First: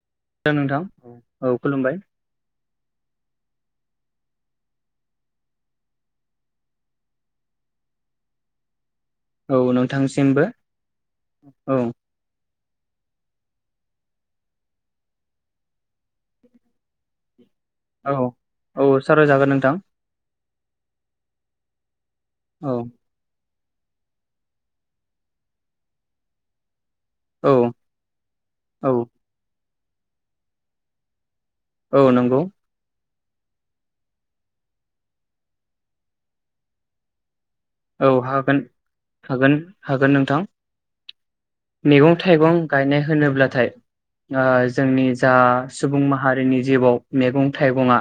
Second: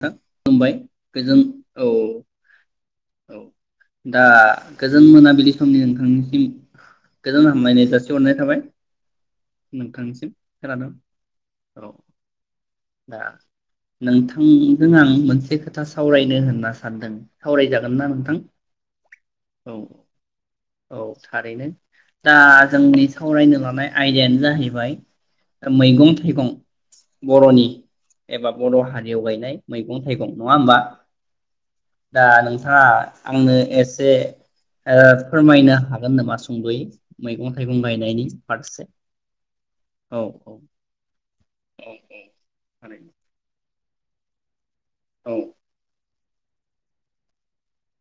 थां हेल' खुलुमबाय नोंथां गोजोन औ औ। दा गोजोन मोनाबिलि समनि नोंथांनिसिम गोजोन हामलायनाय जासिहरनाय थाबाय। औ नोंथांनिसिम नोंथांसिमबो खोनादों औ दा नोंथांजों आं मोनसे खोथा सावरायनो होनना सानदों। सावरायजागोन ना औ नोंथां औ सावराय जागोन औ नोंथां औ थारैनो दा औ जोंनि सावरायनो नाय आयदायानो जाहैबाय मैगं थाइगं बर'नि औ एबा बर' औ हारियाव गायनाय मैगं थाइगं नङा होमबा औ दा नंगौ नोंथाङा आंनो एसे ओ फोरमायनो हागोन नामा सुंद'यै मैगं थाइगं औ गायनायनि हागोन फारसे हागोन हागोन औ नोंथां औ मैगं थाइगं गायनाय थारैनो होनोब्लाथाय ओ जोंनि जा औ सुबुं माहा हारिनि जिबाव मैगं थाइगङा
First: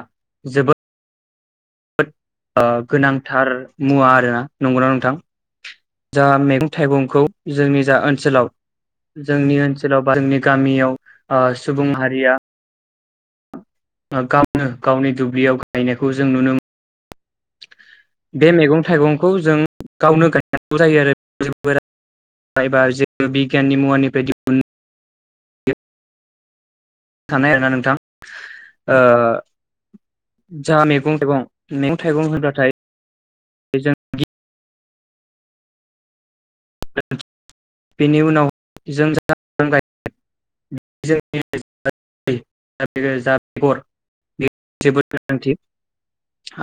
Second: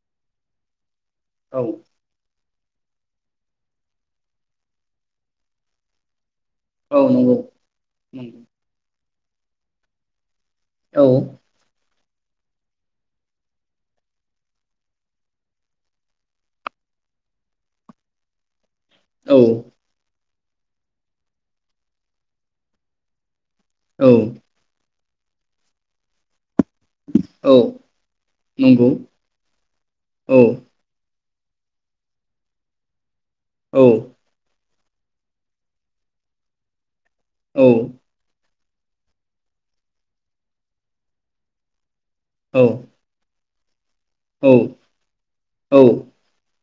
जोबो औ बोद ओ गोनांथार मुवा आरोना नंगौना नोंथां जा मे औ थाइगंखौ नंगौ जोंनि जा ओनसोलाव नंगौ जोंनि ओनसोलाव बारनिट गामियाव औ अ' सुबुं हारि गैया गावनो गावनि दुब्लियाव गायनायखौ जों नुनो मोनो बे मैगं थाइगंखौ जों गावनो गाय गायनांगौ जायो आरो [unintelligible] गियाननि औ मुवानिफ्राय दिहुननो खानाय औ आरो ना नोंथां नंगौ ओ औ जा मेगं थाइगं मेगं थाइगं होनबाथाय औ बेजों गि औ बेनि उनाव जों जा [unintelligible] [unintelligible] औ गर बे औ जोबोद गोनांथि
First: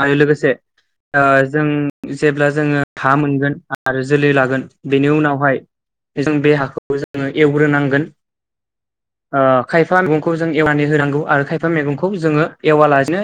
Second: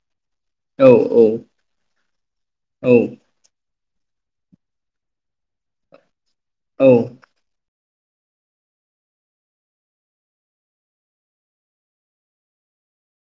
आरो लोगोसे औ आ औ जों जेब्ला जोङो हा औ मोनगोन आरो जोलै लागोन बेनि उनावहाय बे जों बे हाखौबो औ जोङो एवग्रोनांगोन ओ खायफा मेगंखौ जों एवनानै होनांगौ आरो खायफा मेगंखौ जोङो एवालासिनो